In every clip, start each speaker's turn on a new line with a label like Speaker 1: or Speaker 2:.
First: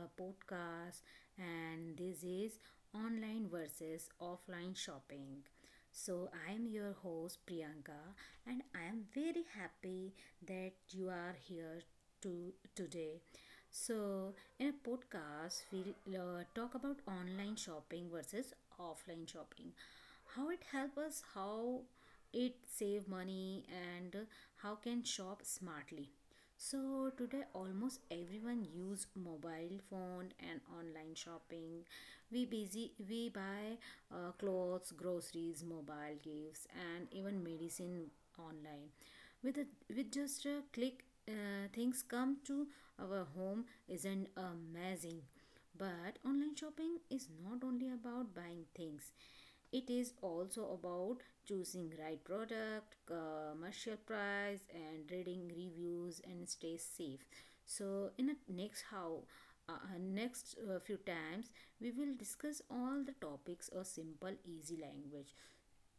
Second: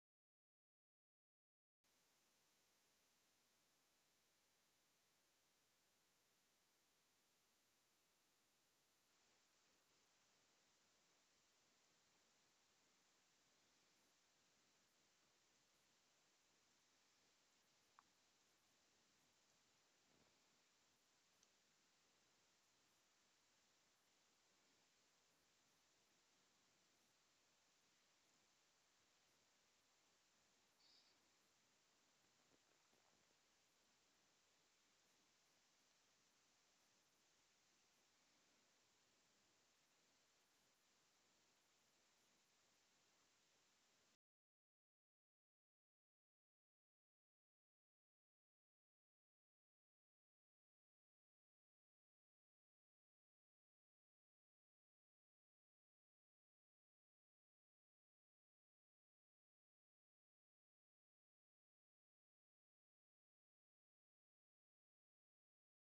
Speaker 1: our podcast. And this is online versus offline shopping. So, I am your host Priyanka, and I am very happy that you are here to today. So, in a podcast, we'll talk about online shopping versus offline shopping. How it helps us, how it save money, and how can shop smartly. So today almost everyone use mobile phone and online shopping. We buy clothes, groceries, mobile gifts and even medicine online. With a, with just a click things come to our home, isn't amazing. But online shopping is not only about buying things, it is also about choosing right product commercial price and reading reviews and stay safe. So in the next how uh, next few times we will discuss all the topics of simple easy language.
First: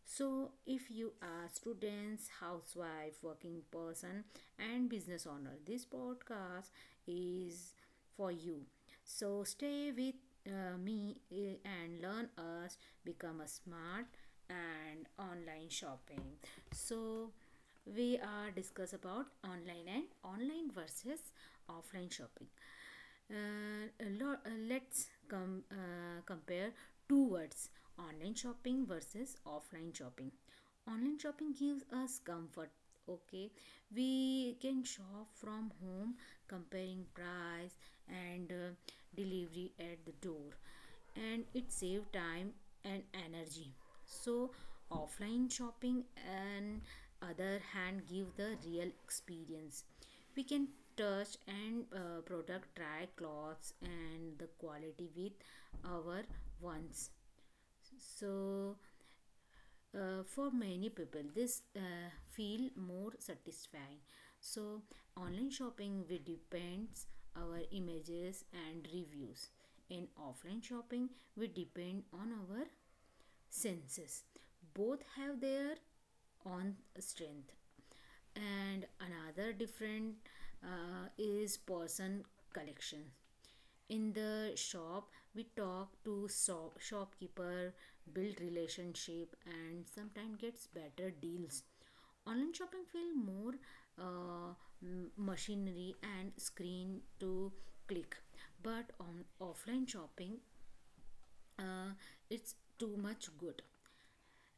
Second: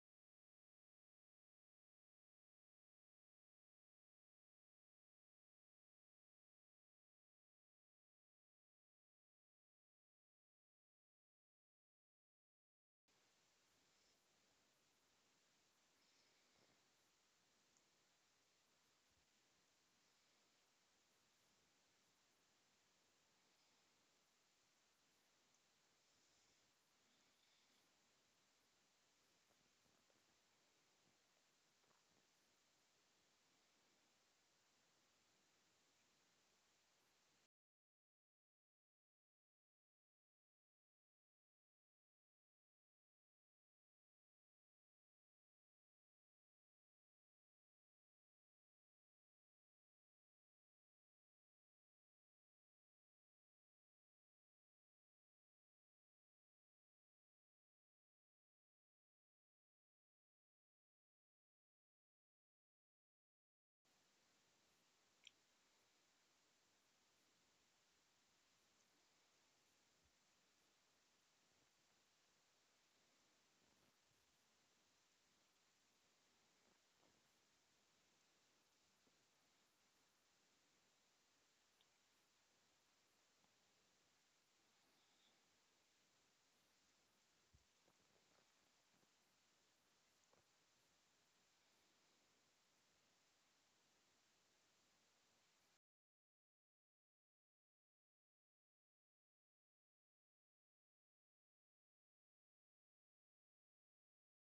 Speaker 1: So, if you are students, housewife, working person, and business owner, this podcast is for you. So, stay with me and learn us become a smart and online shopping. So, we are discuss about online and online versus offline shopping. Uh, let's compare two words, online shopping versus offline shopping. Online shopping gives us comfort. Okay, we can shop from home, comparing price and delivery at the door, and it saves time and energy. So, offline shopping and other hand give the real experience. We can touch and product try clothes and the quality with our ones. So for many people this feel more satisfying. So online shopping will depends our images and reviews. In offline shopping we depend on our senses. Both have their own strength. And another different is person collection. In the shop we talk to shopkeeper, build relationship and sometimes gets better deals. Online shopping feel more uh, machinery and screen to click, but on offline shopping uh, it's too much good.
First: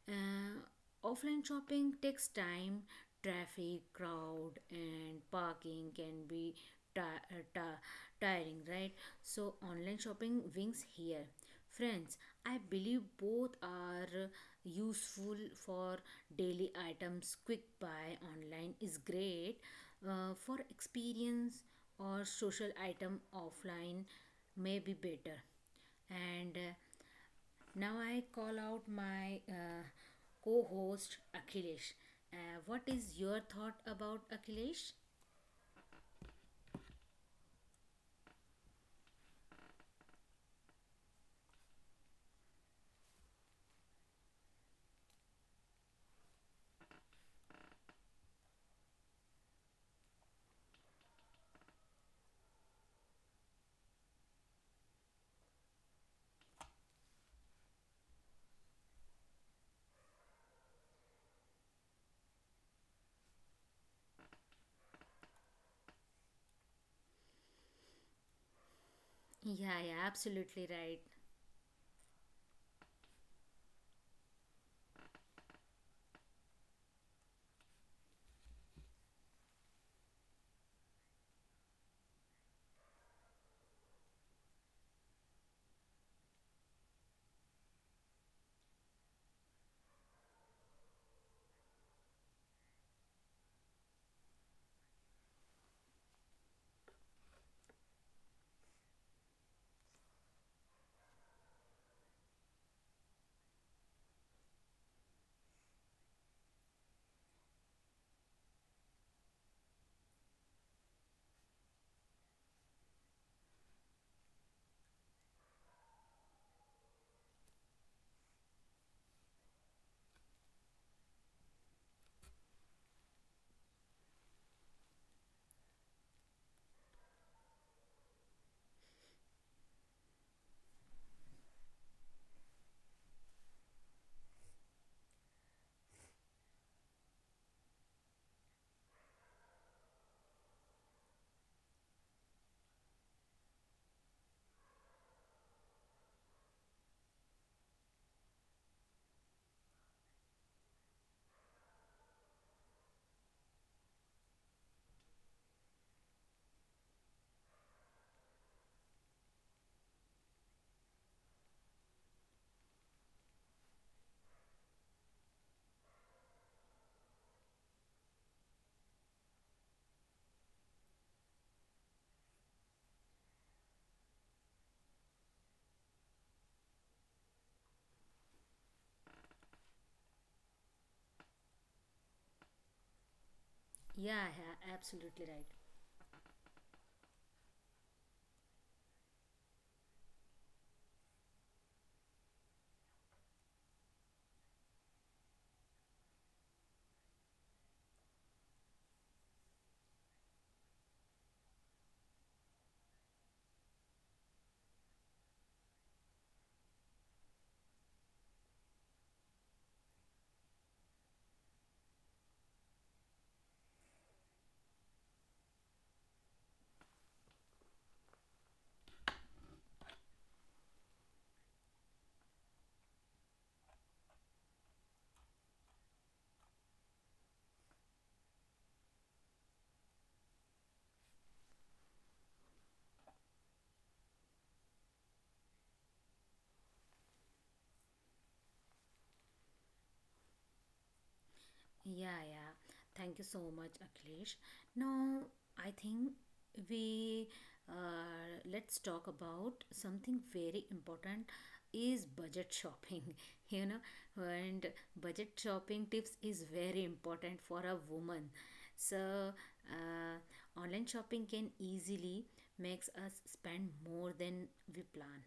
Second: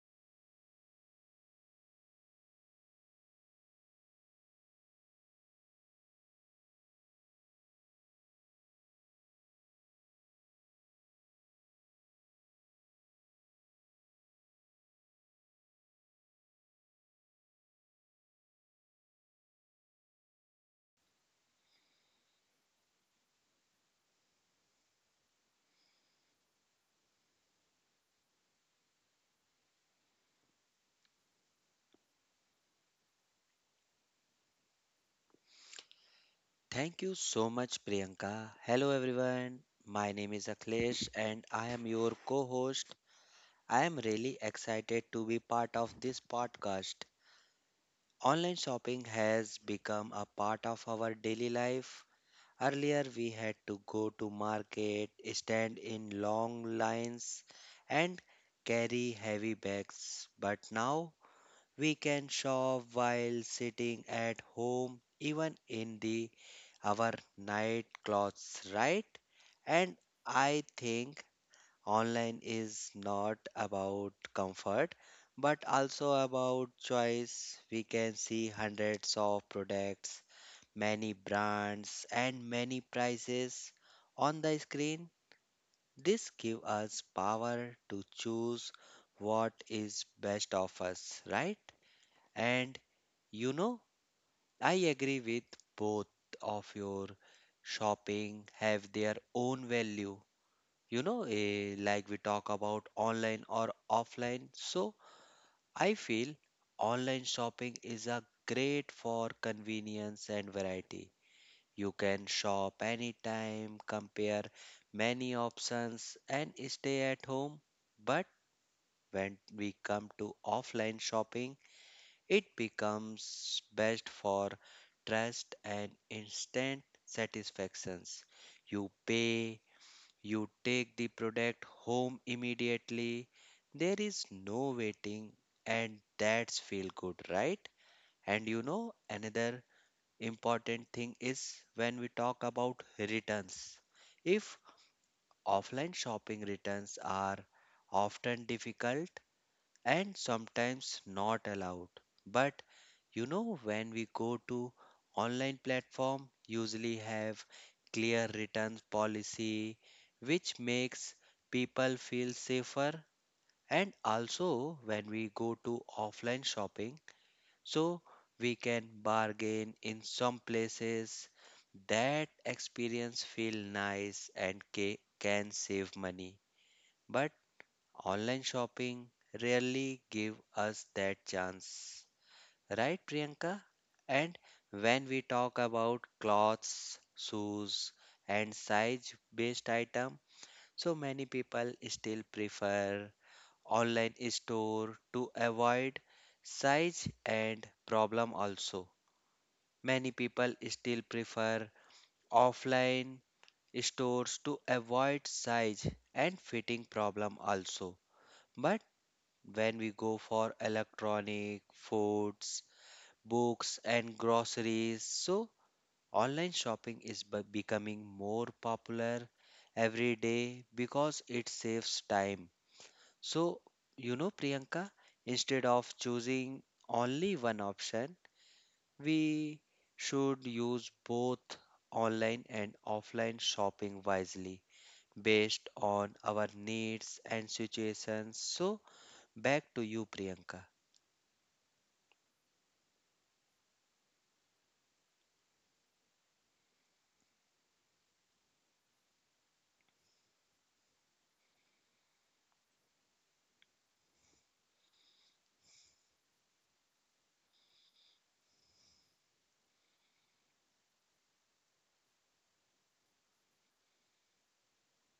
Speaker 1: uh, Offline shopping takes time, traffic, crowd, and parking can be ti- uh, ti- tiring, right? So, online shopping wins here. Friends, I believe both are useful for daily items. Quick buy online is great, for experience or social item offline may be better. And Now I call out my co host Akhilesh. What is your thought about Akhilesh?
Speaker 2: Thank you so much, Priyanka. Hello, everyone. My name is Akhilesh and I am your co host. I am really excited to be part of this podcast. Online shopping has become a part of our daily life. Earlier, we had to go to market, stand in long lines, and carry heavy bags. But now, we can shop while sitting at home, even in the our night clothes, right?
Speaker 1: Yeah, yeah,
Speaker 2: And I
Speaker 1: absolutely right.
Speaker 2: think online is not about comfort, but also about choice. We can see hundreds of products, many brands, and many prices on the screen. This gives us power to choose what is best of us, right? And you know, I agree with both of your shopping have their own value. You know, like we talk about online or offline. So I feel online shopping is a great for convenience and variety. You can shop anytime, compare many options and stay at home. But when we come to offline shopping, it becomes best for trust and instant satisfactions. You pay, you take the product home immediately. There is no waiting, and that's feel good, right? And you know, another important thing is when we talk about returns. If offline shopping returns are often difficult and sometimes not allowed, but you know when we go to online platform usually have clear returns policy which makes people feel safer, and also when we go to offline shopping, so we can bargain in some places, that experience feel nice and can save money, but online shopping rarely give us that chance. Right, Priyanka?
Speaker 1: Yeah,
Speaker 2: And
Speaker 1: yeah,
Speaker 2: when we
Speaker 1: absolutely right.
Speaker 2: talk about clothes, shoes, and size based item, so many people still prefer online store to avoid size and problem also. Many people still prefer offline stores to avoid size and fitting problem also. But when we go for electronic, foods, books and groceries, so online shopping is becoming more popular every day because it saves time. So, you know, Priyanka, instead of choosing only one option, we should use both online and offline shopping wisely based on our needs and situations. So, back to you, Priyanka.
Speaker 1: Yeah, yeah. Thank you so much, Akhilesh. Now, I think we let's talk about something very important is budget shopping. You know, and budget shopping tips is very important for a woman. So, online shopping can easily makes us spend more than we plan,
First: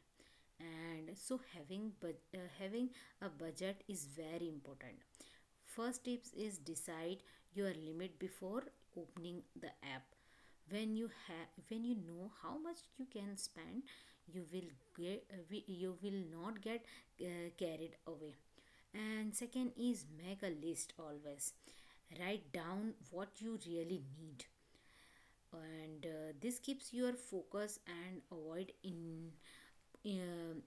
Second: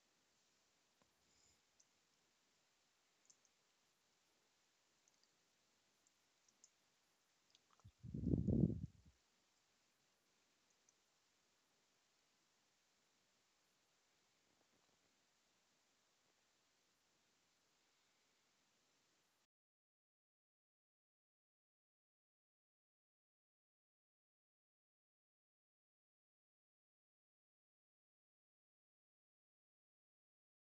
Speaker 1: and so having a budget is very important. First tips is decide your limit before opening the app. When you know how much you can spend, you will get you will not get carried away. And second is make a list always. Write down what you really need. And this keeps your focus and avoid in um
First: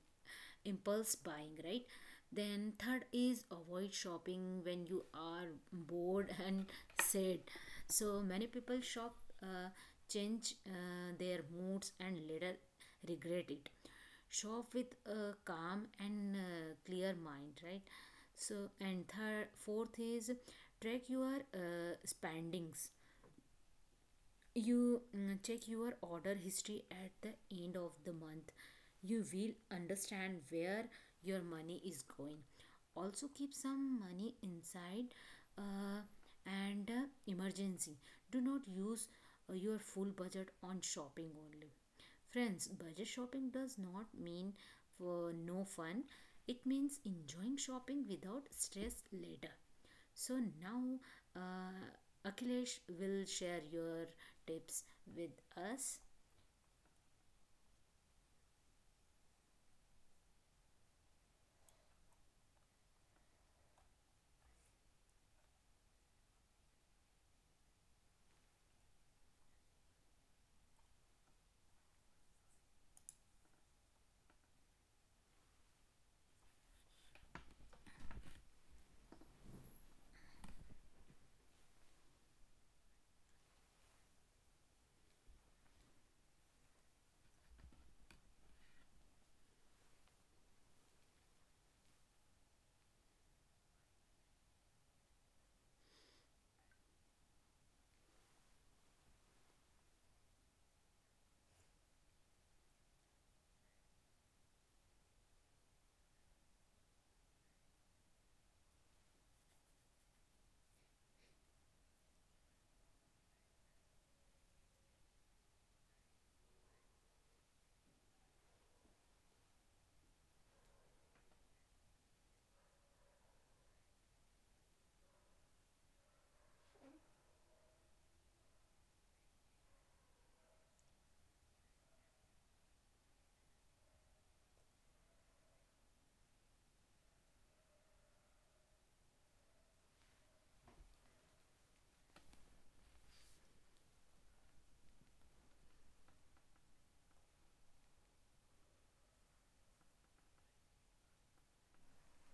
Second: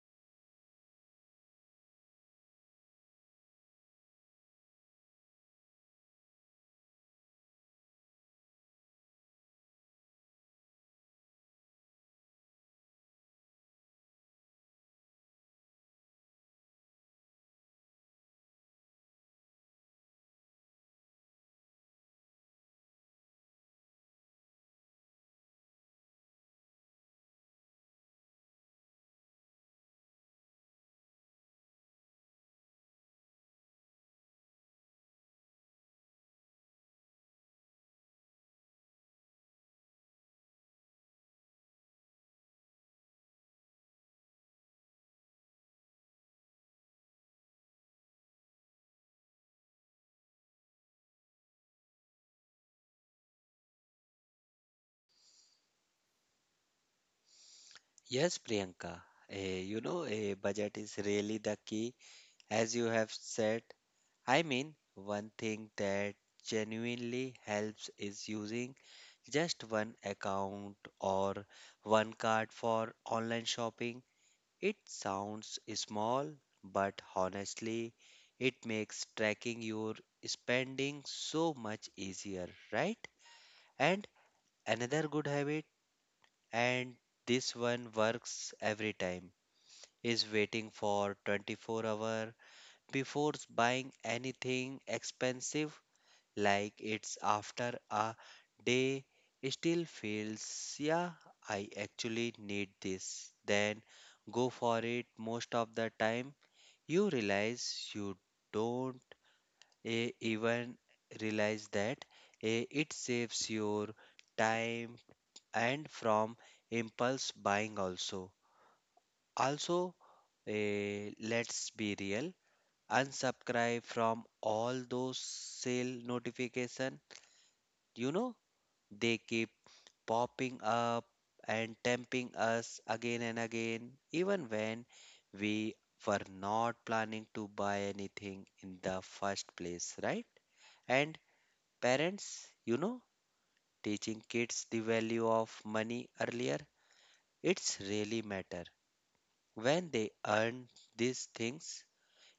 Speaker 1: impulse buying, right? Then, third is avoid shopping when you are bored and sad. So, many people shop, uh, change their moods, and later regret it. Shop with a calm and clear mind, right? Fourth is track your spendings. Check your order history at the end of the month. You will understand where your money is going. Also, keep some money inside uh, and emergency. Do not use your full budget on shopping only. Friends, budget shopping does not mean for no fun. It means enjoying shopping without stress later. So now, Akhilesh will share your tips with us.
Speaker 2: Yes, Priyanka. You know, a budget is really the key. As you have said, I mean, one thing that genuinely helps is using just one account or one card for online shopping. It sounds small, but honestly, it makes tracking your spending so much easier, right? And another good habit, and this one works every time, is waiting for 24 hour before buying anything expensive, like it's after a day still feels, yeah, I actually need this, then go for it. Most of the time you realize you don't even realize that it saves your time and from impulse buying also. Also, let's be real, unsubscribe from all those sale notification. You know, they keep popping up and tempting us again and again even when we were not planning to buy anything in the first place, right? And parents, you know, teaching kids the value of money earlier, it's really matter. When they earn these things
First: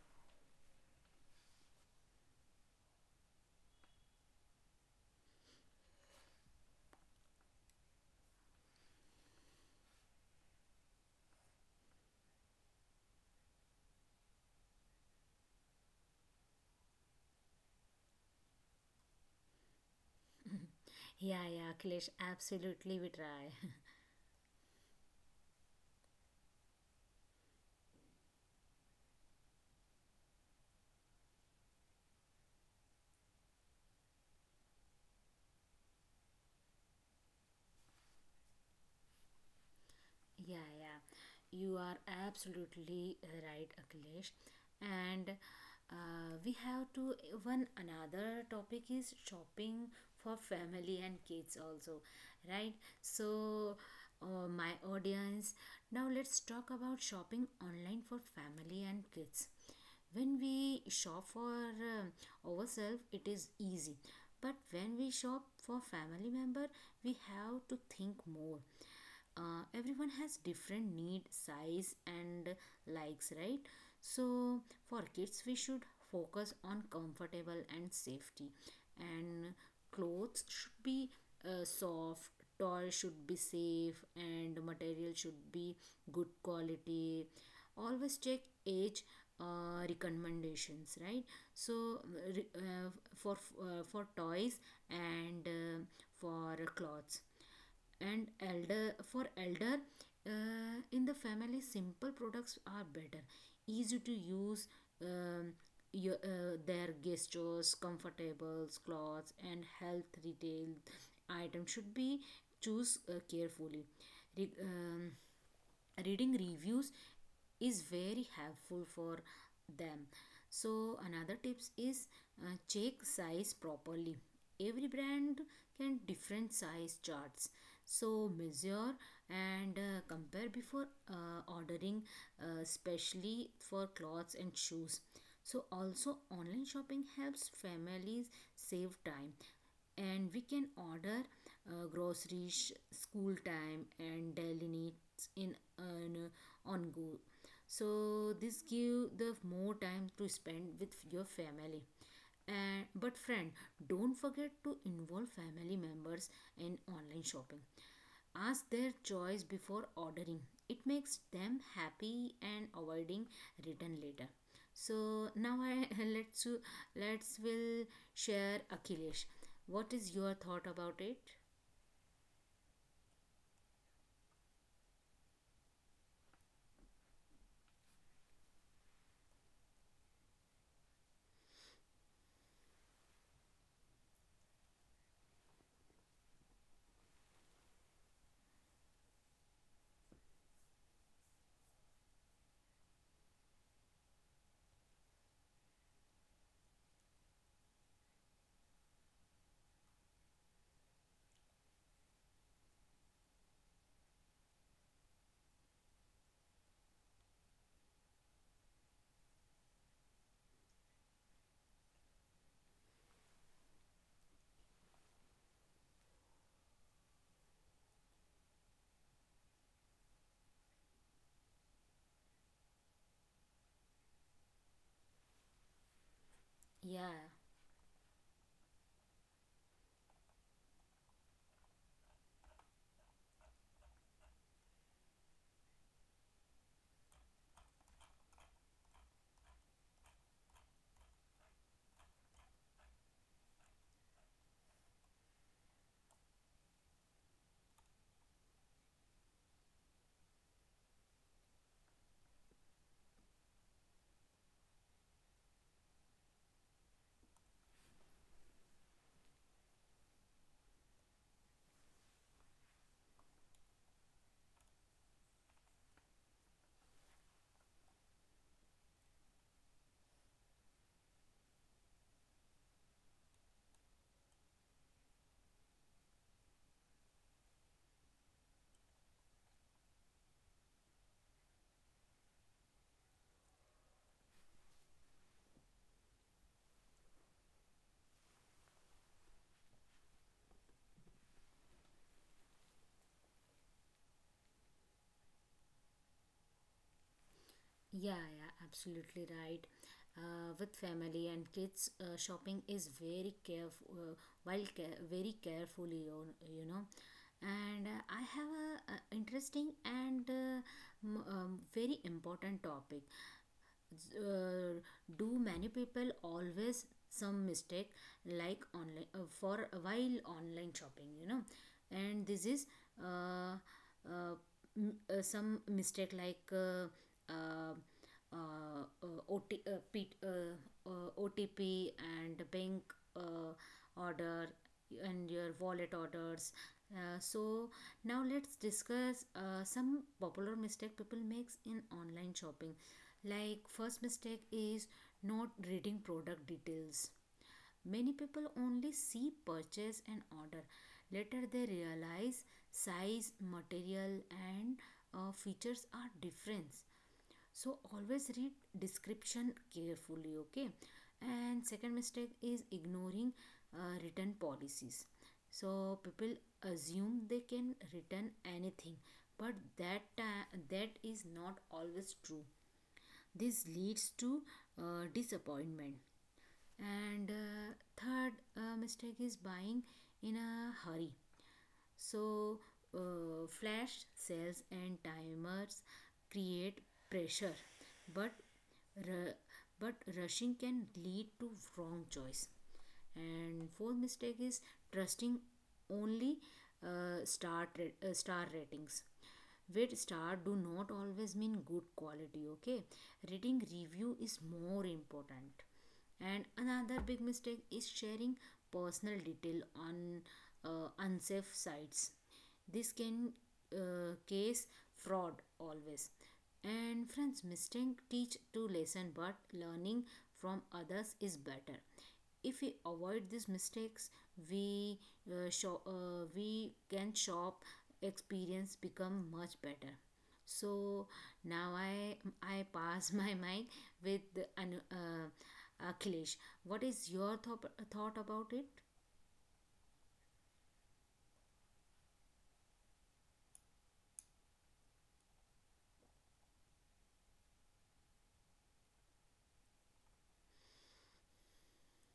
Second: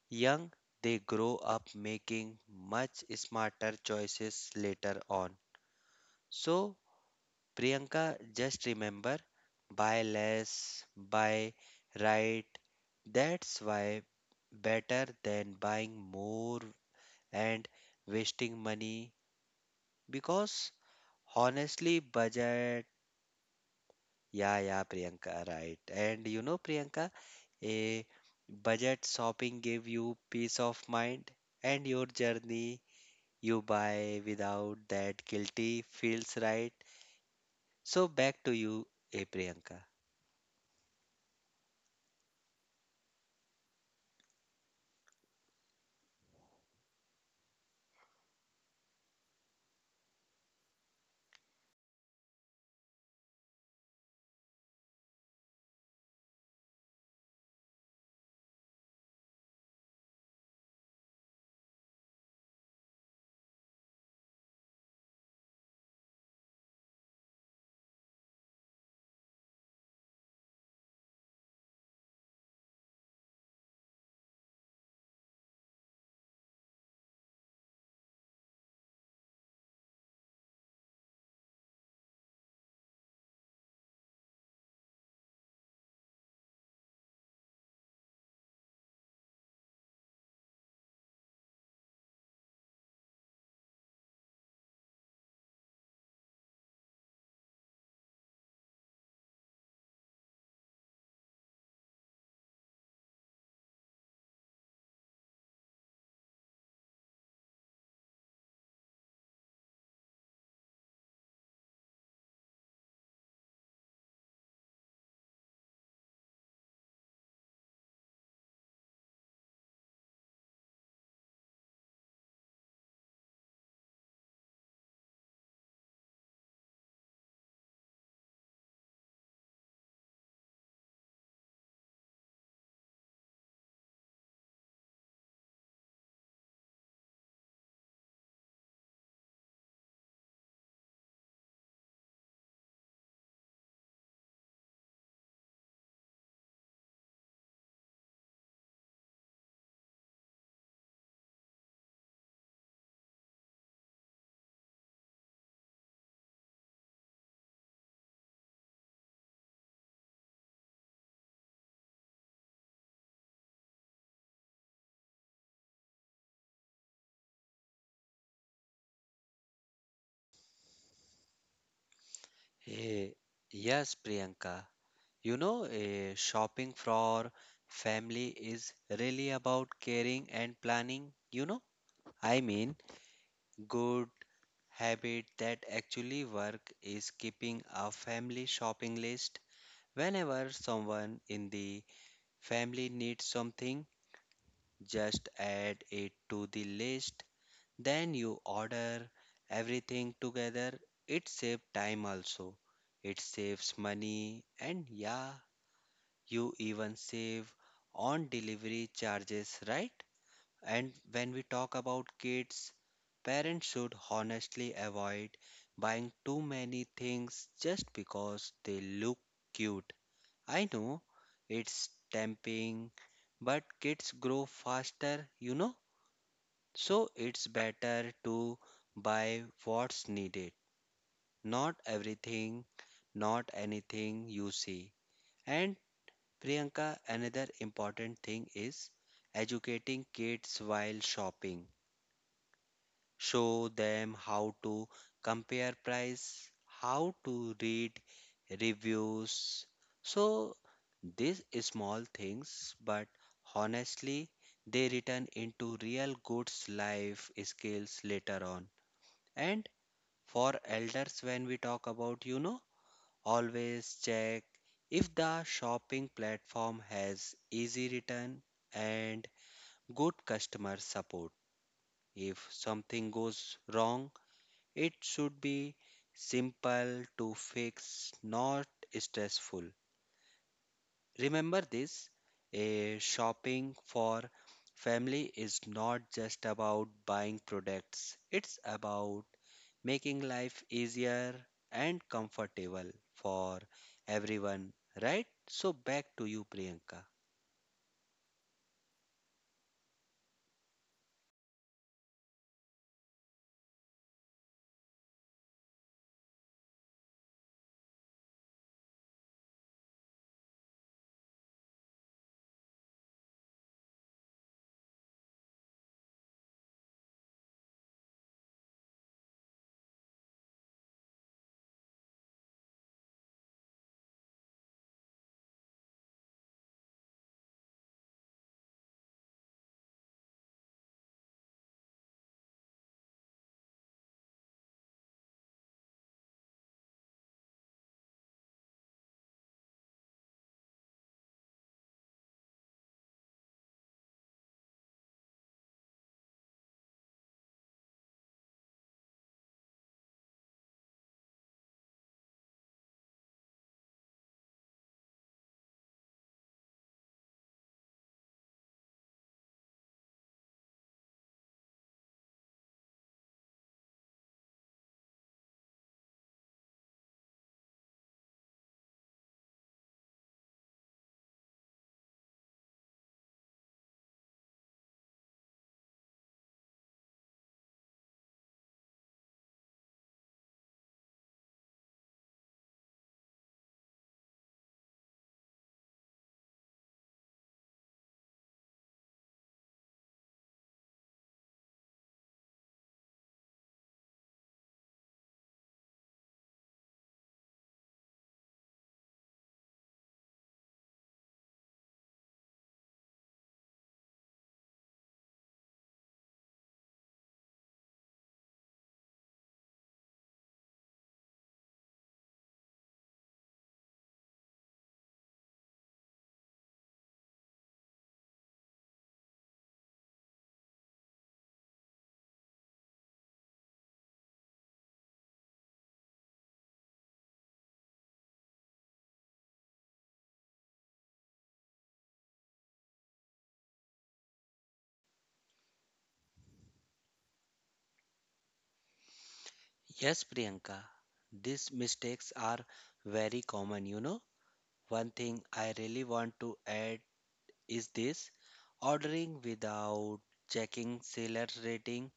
Speaker 2: young, they grow up making much smarter choices later on. So, Priyanka, just remember, buy less, buy right. That's why better than buying more and wasting money because
Speaker 1: Yeah, yeah,
Speaker 2: honestly,
Speaker 1: Akhilesh,
Speaker 2: budget.
Speaker 1: absolutely, we try.
Speaker 2: Yeah, yeah, Priyanka, right. And you know, Priyanka, a budget shopping gave you peace of mind and your journey you buy without that guilty feels right. So back to you, Priyanka.
Speaker 1: Yeah, yeah, you are absolutely right, Akhilesh. And we have to one another topic is shopping for family and kids also, right? So, my audience, now let's talk about shopping online for family and kids. When we shop for ourselves it is easy, but when we shop for family member we have to think more. Everyone has different need size and likes, right? So for kids we should focus on comfortable and safety, and clothes should be soft. Toys should be safe and material should be good quality. Always check age recommendations, right? So re- uh, for for toys and for clothes and elder in the family, simple products are better, easy to use. um, your, their gestures comfortables clothes and health retail items should be choose carefully. Re- um, Reading reviews is very helpful for them. So another tips is check size properly. Every brand can different size charts, so measure and compare before ordering, especially for clothes and shoes. So also online shopping helps families save time, and we can order groceries school time and daily needs in an on go. So this give the more time to spend with your family. And but friend, don't forget to involve family members in online shopping. Ask their choice before ordering. It makes them happy and avoiding return later. So now I let's let's will share achilles, what is your thought about it?
Speaker 2: Eh, yes, Priyanka. You know, shopping for family is really about caring and planning. You know, I mean, good habit that actually work is keeping a family shopping list. Whenever someone in the family needs something, just add it to the list. Then you order everything together. It saves time also. It saves money and, yeah, you even save on delivery charges, right? And when we talk about kids, parents should honestly avoid buying too many things just because they look cute. I know it's tempting, but kids grow faster, you know? So
Speaker 1: yeah
Speaker 2: it's better to buy what's needed, not everything, not anything you see. And Priyanka, another important thing is educating kids while shopping. Show them how to compare price, how to read reviews. So these small things, but honestly, they return into real goods life skills later on. And for elders, when we talk about, you know, always check if the shopping platform has easy return and good customer support. If something goes wrong, it should be simple to fix, not stressful. Remember this, a shopping for family is not just about buying products, it's about making life easier and comfortable for everyone, right? So, back to you, Priyanka.
Speaker 1: yeah, absolutely right. With family and kids shopping is very careful, very carefully you you know. And I have a interesting and very important topic. uh, do many people always some mistake like online for while online shopping, you know. And this is uh, uh, some mistake like uh, OT, P, OTP and bank uh, order and your wallet orders. So now let's discuss some popular mistake people makes in online shopping. Like first mistake is not reading product details. Many people only see purchase and order. Later they realize size, material and features are different. So always read description carefully, okay? And second mistake is ignoring return policies. So people assume they can return anything, but that is not always true. This leads to disappointment. And third mistake is buying in a hurry. So, flash sales and timers create pressure, but ru- but rushing can lead to wrong choice. And fourth mistake is trusting only star star ratings. With star do not always mean good quality. Okay, rating review is more important. And another big mistake is sharing personal detail on unsafe sites. This can case fraud always. And friends, mistake teach two lesson, but learning from others is better. If we avoid these mistakes, we we can shop experience become much better. So now I pass my mic with Anu, akhilesh, what is your thought about it?
Speaker 2: Yes, Priyanka, these mistakes are very common, you know. One thing I really want to add is this, ordering without checking seller rating.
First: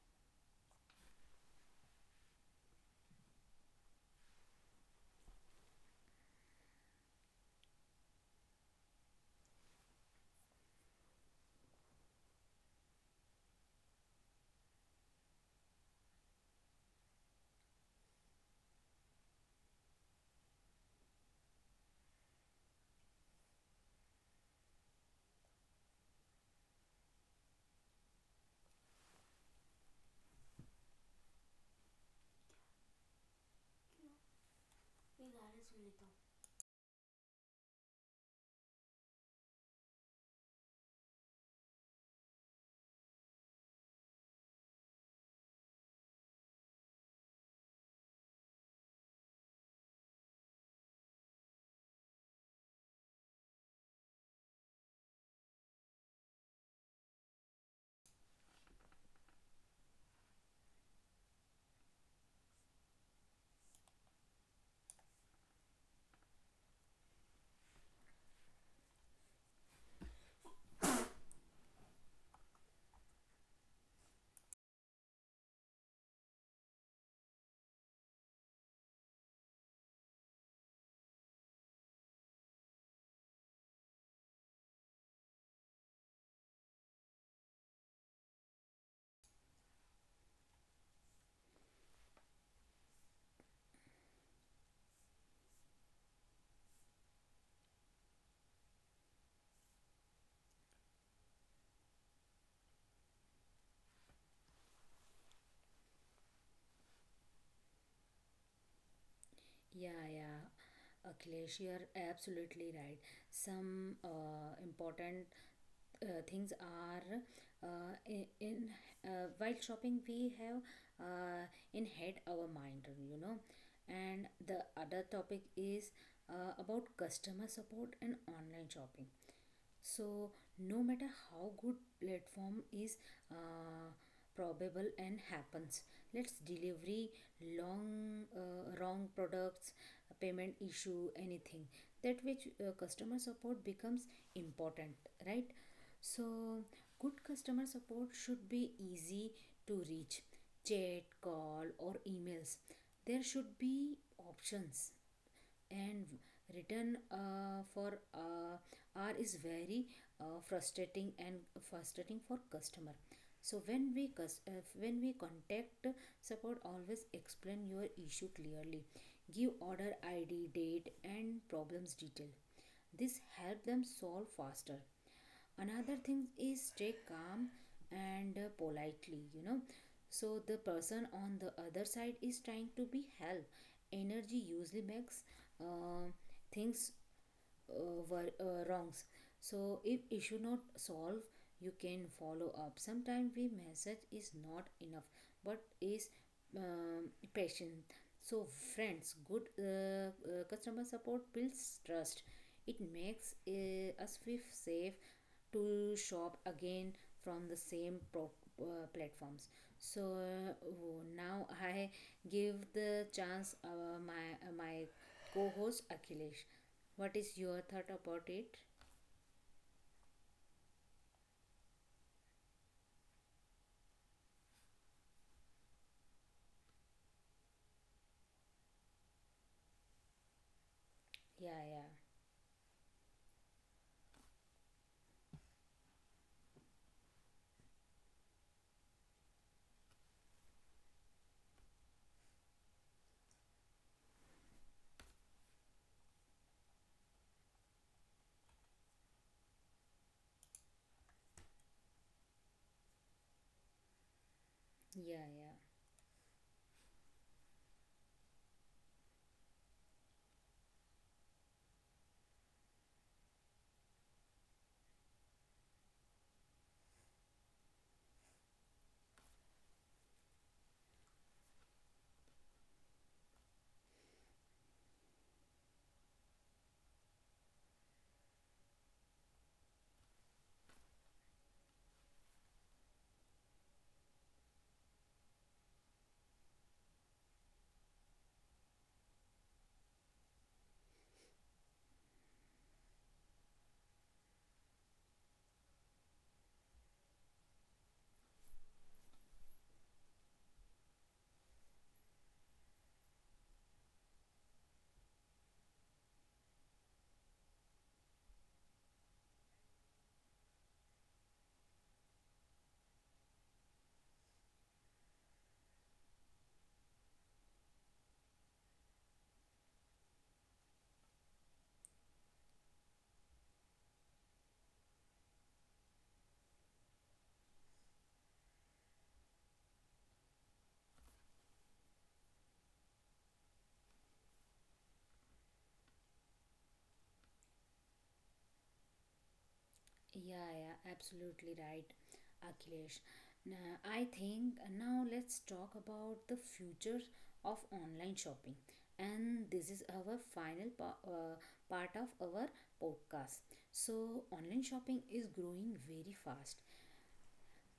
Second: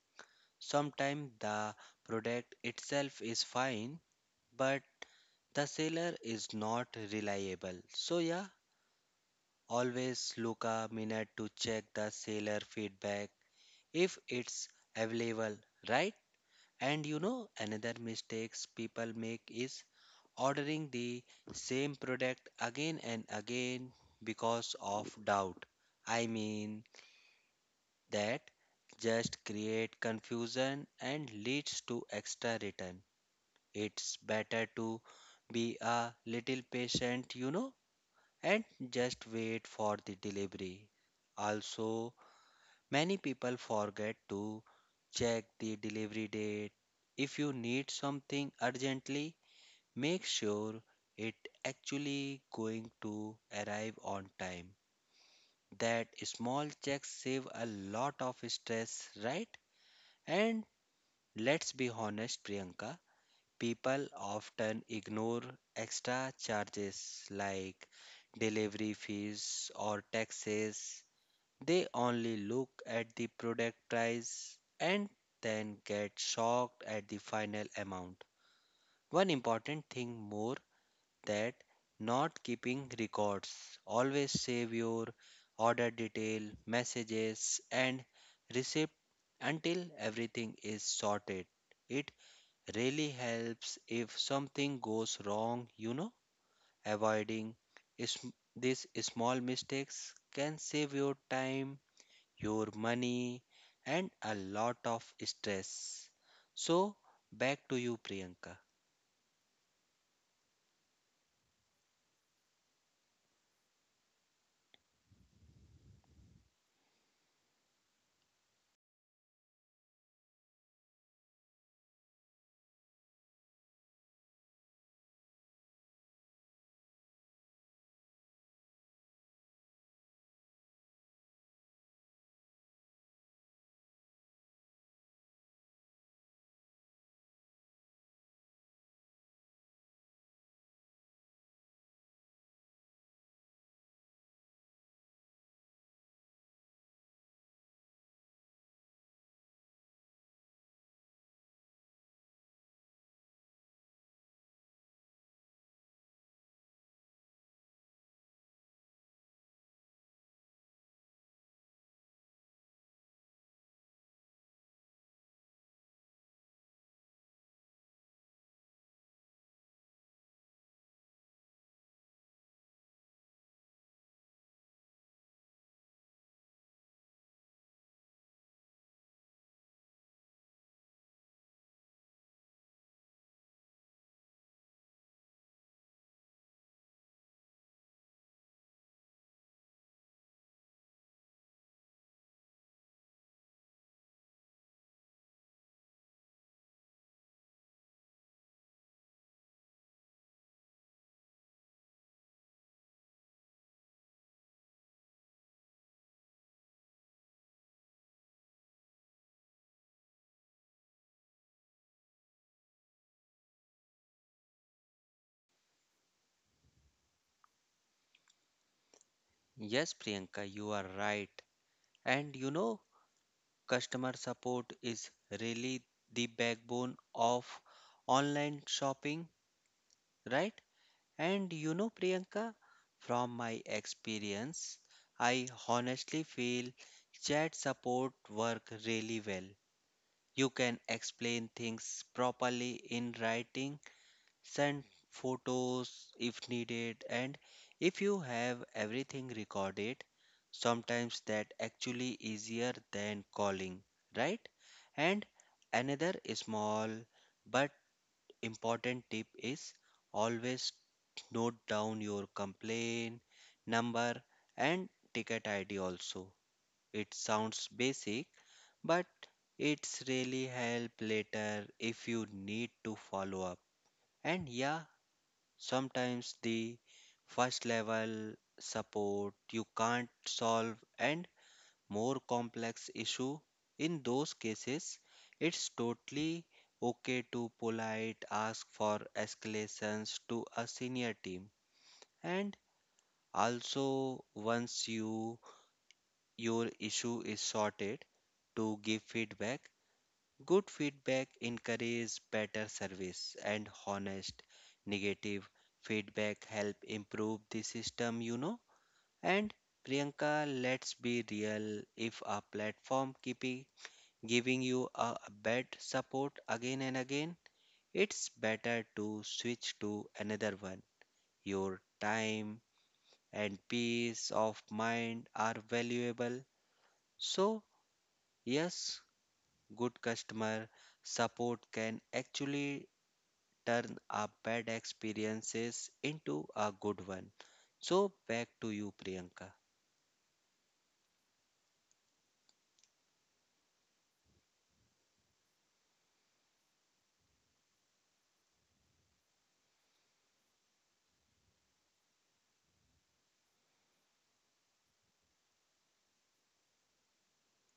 Speaker 2: Sometimes the product itself is fine, but the seller is not reliable. So, yeah, always look a minute to check the seller feedback if it's available, right? And you know, another mistakes people make is ordering the same product again and again because of doubt. I mean, that just create confusion and leads to extra return. It's better to be a little patient, you know, and just wait for the delivery. Also, many people forget to check the delivery date. If you need something urgently, make sure it actually going to arrive on time. That small checks save a lot of stress, right? And let's be honest, Priyanka, people often ignore extra charges like delivery fees or taxes. They only look at the product price and then get shocked at the final amount. One important thing more, that not keeping records. Always save your order detail, messages, and receipt until everything is sorted. It really helps if something goes wrong, you know, avoiding is these small mistakes can save your time, your money, and a lot of stress. So, back to you, Priyanka.
Speaker 1: Yeah, yeah. Akhilesh, you're absolutely right. Some important things are in while shopping we have uh, in head our mind, you know. And the other topic is about customer support and online shopping. So no matter how good platform is, uh, probable and happens, let's delivery long wrong products, payment issue, anything. That which customer support becomes important, right? So good customer support should be easy to reach, chat, call or emails. There should be options. And return for r is very uh, frustrating and frustrating for customer. So when we contact support, always explain your issue clearly, give order id, date and problems detail. This help them solve faster. Another thing is stay calm and politely, you know. So the person on the other side is trying to be help, energy usually makes uh, things wrongs. So if issue not solved, you can follow up. Sometimes we message is not enough, but is patient. So friends, good customer support builds trust. It makes us feel safe to shop again from the platforms. So now I give the chance my co-host Akhilesh. What is your thought about it?
Speaker 2: Yes, Priyanka, you are right. And you know, customer support is really the backbone of online shopping, right?
Speaker 1: Yeah,
Speaker 2: And you
Speaker 1: yeah,
Speaker 2: know, Priyanka, from my experience, I honestly feel chat support work really well. You can explain things properly in writing. Send photos if needed, and if you have everything recorded, sometimes that actually easier than calling, right?
Speaker 1: yeah,
Speaker 2: And
Speaker 1: yeah,
Speaker 2: another small but important tip is always note down your complaint number and ticket ID also. It sounds basic, but it's really help later if you need to follow up. And yeah, sometimes the first level support you can't solve and more complex issue. In those cases, it's totally okay to polite ask for escalations to a senior team. And also once you your issue is sorted, to give feedback. Good feedback encourages better service, and honest negative feedback help improve the system, you know. And Priyanka, let's be real, if a platform keep giving you a bad support again and again, it's better to switch to another one. Your time and peace of mind are valuable. So, yes, good customer support can actually turn a bad experiences into a good one. So back to you, Priyanka.
Speaker 1: yeah, yeah. Absolutely right, Akhilesh. Now, I think now let's talk about the future of online shopping, and this is our part of our podcast. So, online shopping is growing very fast.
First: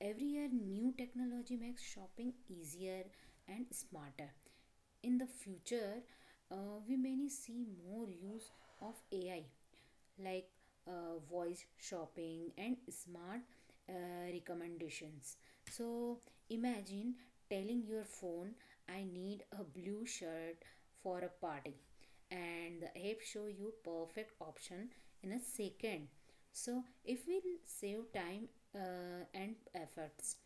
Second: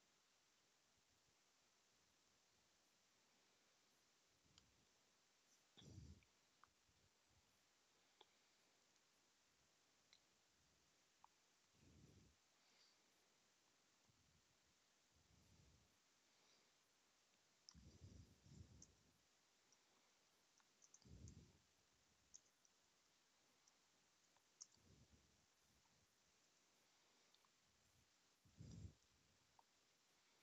Speaker 1: Every year, new technology makes shopping easier and smarter. In the future, we may see more use of AI like voice shopping and smart recommendations. So imagine telling your phone, I need a blue shirt for a party, and the app show you perfect option in a second. So if we save time and efforts,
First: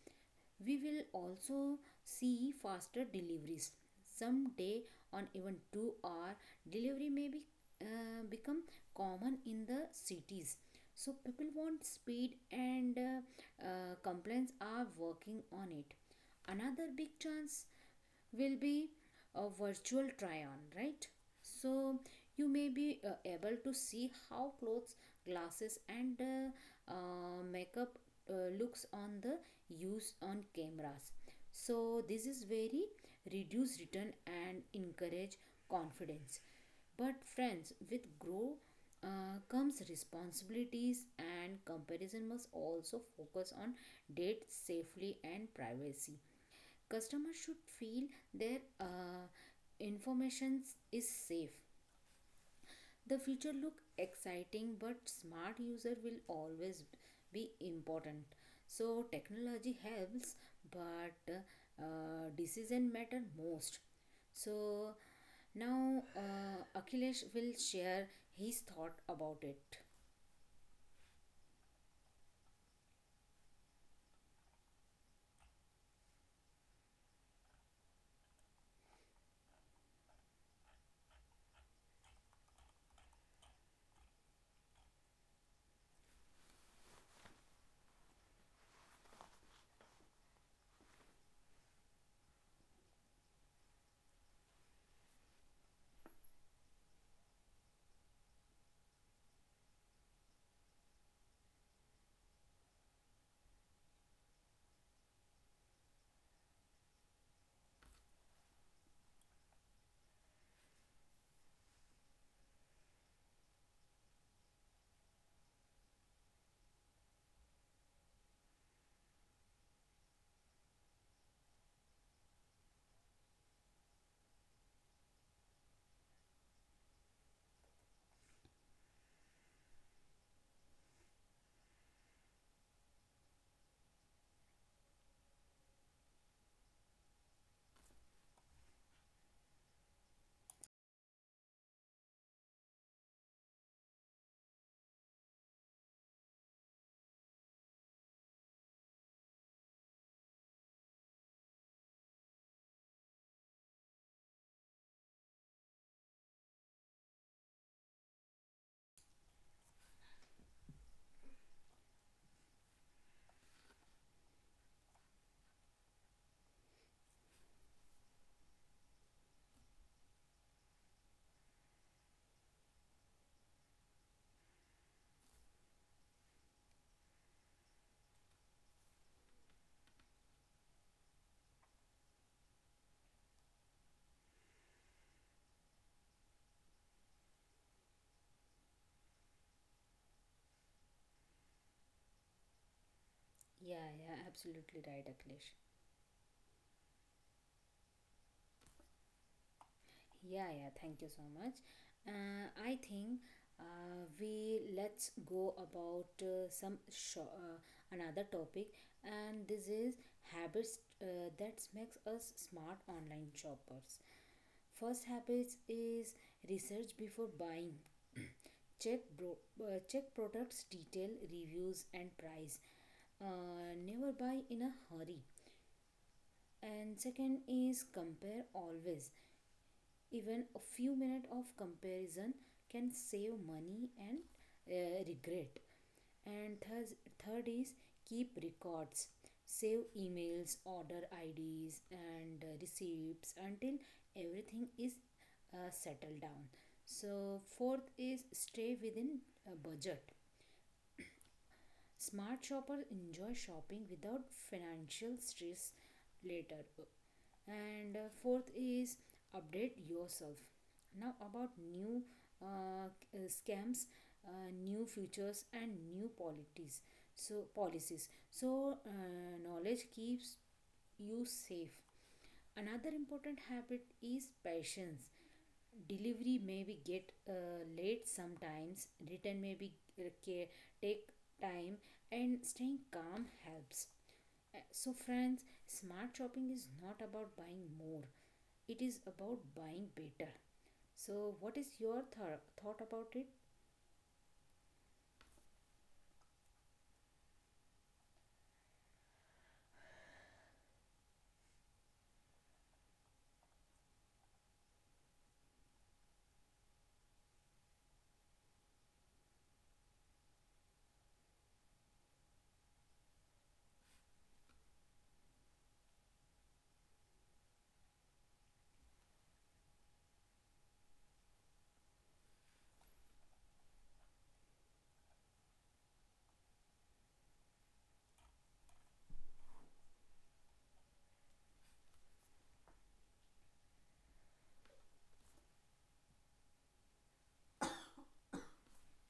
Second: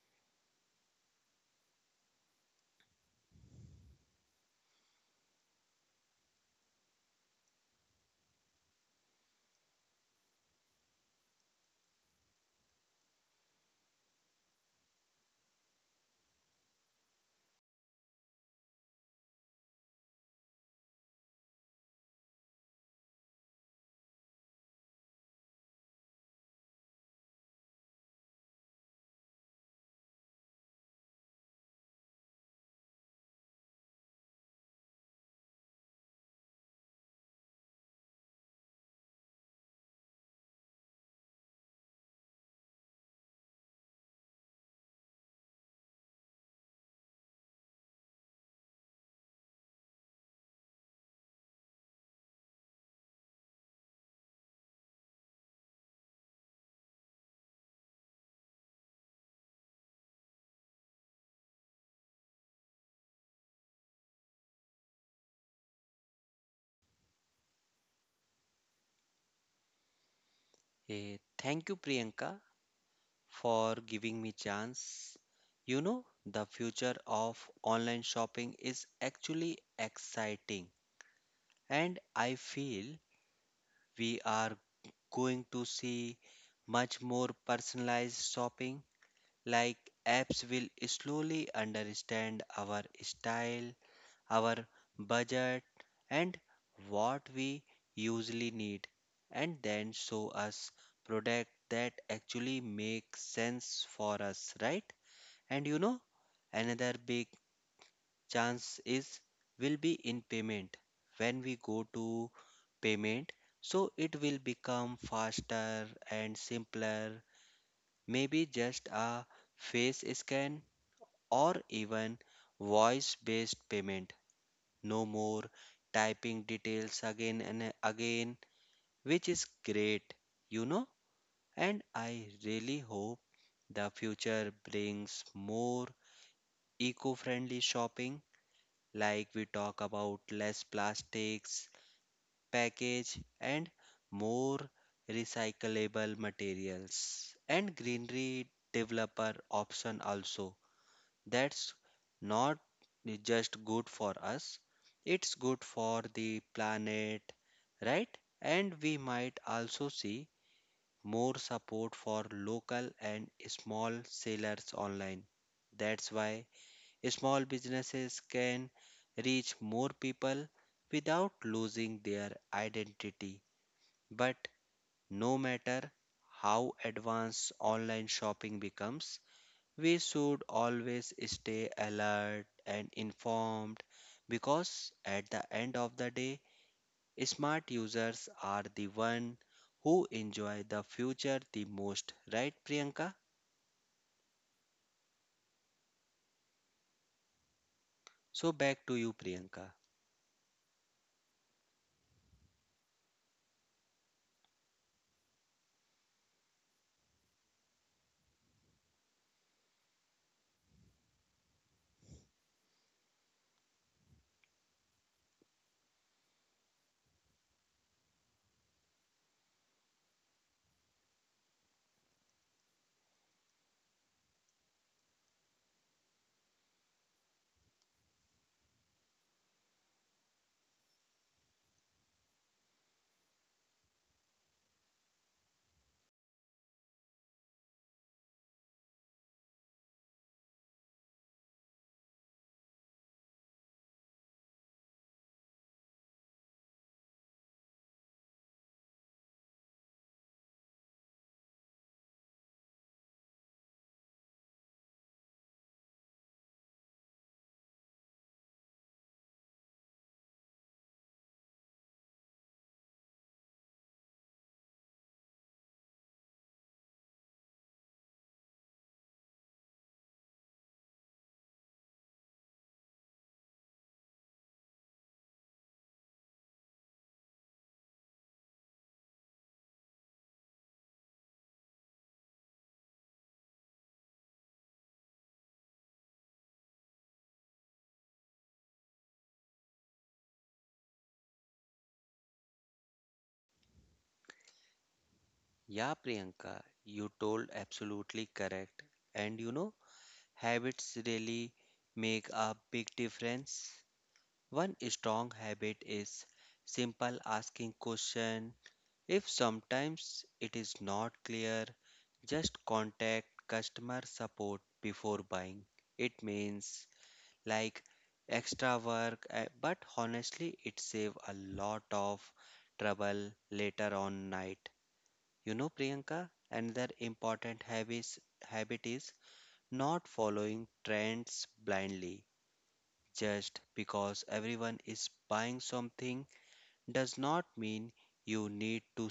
Speaker 1: we will also see faster deliveries. Someday, on even 2 hour delivery may be become common in the cities. So people want speed, and complaints are working on it. Another big chance will be a virtual try on, right? So you may be able to see how clothes, glasses, and makeup looks on the use on cameras. So this is very reduce return and encourage confidence. But friends, with grow comes responsibilities, and comparison must also focus on date safely and privacy. Customers should feel their information is safe. The future look exciting, but smart user will always be important. So technology helps, but decision matter most. So now Akhilesh will share his thought about it.
Speaker 2: Thank you, Priyanka, for giving me chance. You know, the future of online shopping is actually exciting, and I feel we are going to see much more personalized shopping. Like apps will slowly understand our style, our budget, and what we usually need, and then show us product that actually make sense for us, right? And you know, another big chance is will be in payment. When we go to payment, so it will become faster and simpler, maybe just a face scan or even voice based payment, no more typing details again and again, which is great, you know. And I really hope the future brings more eco friendly shopping, like we talk about less plastics, package, and more recyclable materials and greenery developer option also. That's not just good for us, it's good for the planet, right? And we might also see more support for local and small sellers online. That's why small businesses can reach more people without losing their identity. But no matter how advanced online shopping becomes, we should always stay alert and informed because at the end of the day, smart users are the one who enjoy the future the most, right Priyanka?
Speaker 1: Yeah, yeah, absolutely right, Akhilesh.
Speaker 2: So back to you Priyanka.
Speaker 1: Yeah, yeah, thank you so much. I think we let's go about some sho another topic, and this is habits that makes us smart online shoppers. First habits is research before buying. Check products detail, reviews, and price. Never buy in a hurry. And second is compare always. Even a few minutes of comparison can save money and regret. And thus, third is keep records. Save emails, order IDs, and receipts until everything is settled down. So, fourth is stay within a budget. Smart shoppers enjoy shopping without financial stress later. And fourth is update yourself now about new uh, scams, uh, new features and new policies. So policies so knowledge keeps you safe. Another important habit is patience. Delivery may be get late sometimes, return may be uh, take time, and staying calm helps. So, friends, smart shopping is not about buying more, it is about buying better. So, what is your thought about it?
Speaker 2: Yeah Priyanka, you told absolutely correct. And you know, habits really make a big difference. One strong habit is simple asking question. If sometimes it is not clear, just contact customer support before buying. It means like extra work, but honestly, it save a lot of trouble later on night. You know, Priyanka, another important habit is not following trends blindly. Just because everyone is buying something does not mean you need to.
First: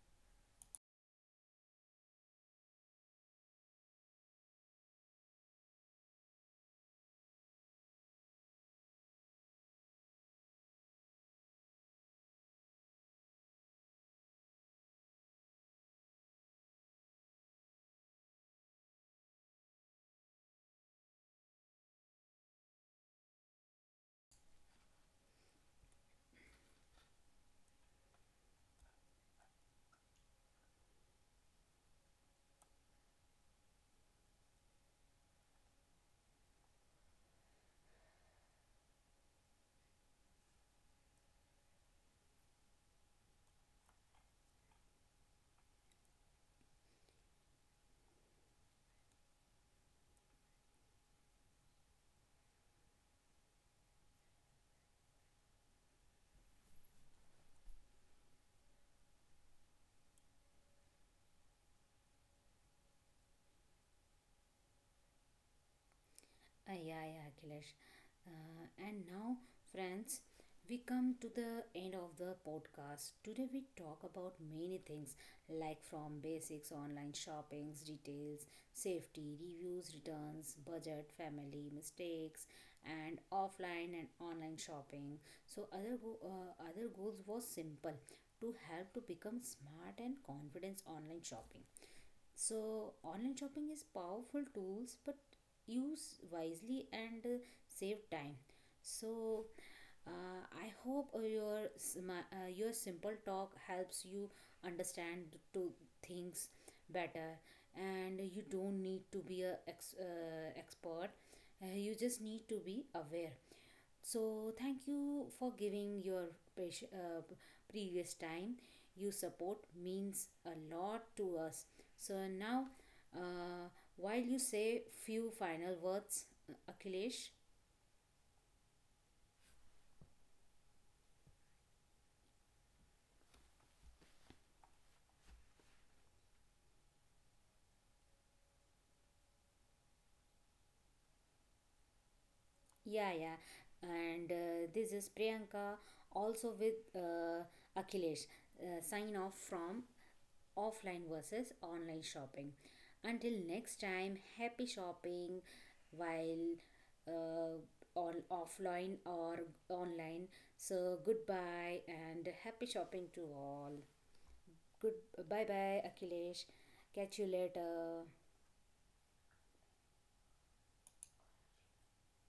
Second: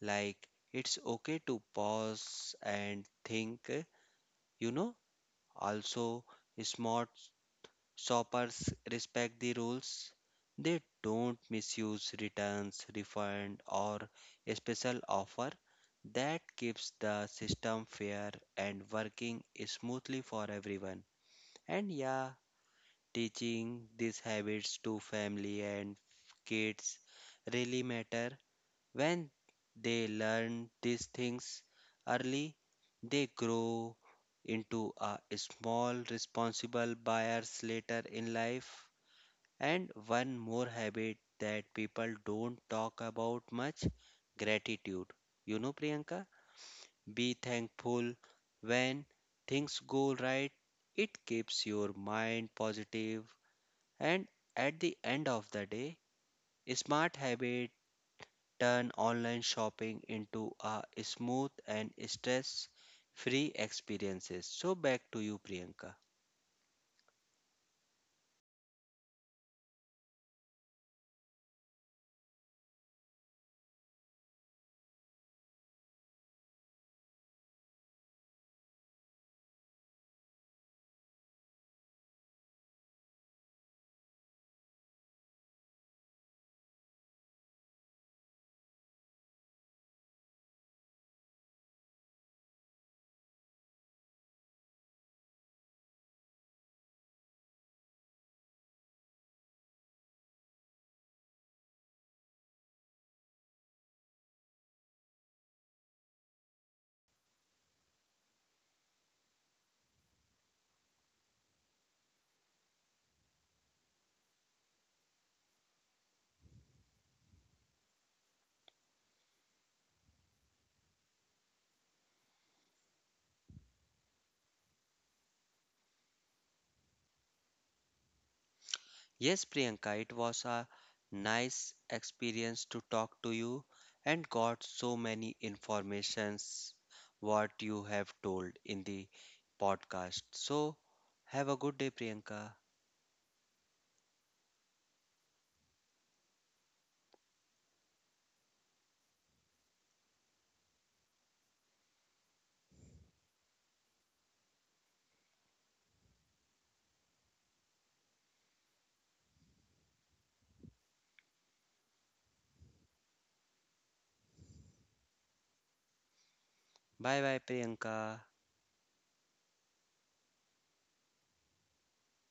Speaker 2: Like it's okay to pause and think, you know. Also, smart shoppers respect the rules. They don't misuse returns, refund, or a special offer. That keeps the system fair and working smoothly for everyone. And yeah, teaching these habits to family and kids really matter. When they learn these things early, they grow into a small, responsible buyers later in life. And one more habit that people don't talk about much, gratitude. You know, Priyanka, be thankful when things go right. It keeps your mind positive, and at the end of the day, smart habits turn online shopping into a smooth and stress free experiences. So back to you Priyanka.
Speaker 1: Ah, yeah, yeah, Akhilesh. And now, friends, we come to the end of the podcast. Today, we talk about many things like from basics, online shoppings, details, safety, reviews, returns, budget, family, mistakes, and offline and online shopping. So, other goals was simple to help to become smart and confidence online shopping. So online shopping is powerful tools, but use wisely and save time. So I hope your simple talk helps you understand to things better, and you don't need to be a expert. You just need to be aware. So thank you for giving your patient, previous time. You support means a lot to us. So now, uh, while you say few final words, Akhilesh,
Speaker 2: Yes Priyanka, it was a nice experience to talk to you and got so many informations what you have told in the podcast. So have a good day Priyanka.
Speaker 1: yeah, yeah, and this is Priyanka also with Akhilesh. Sign off from offline versus online shopping. Until next time, happy shopping while uh, all offline or online. So goodbye and happy shopping to all. Good bye bye Akhilesh.
Speaker 2: Bye
Speaker 1: Catch you
Speaker 2: bye Priyanka.
Speaker 1: later.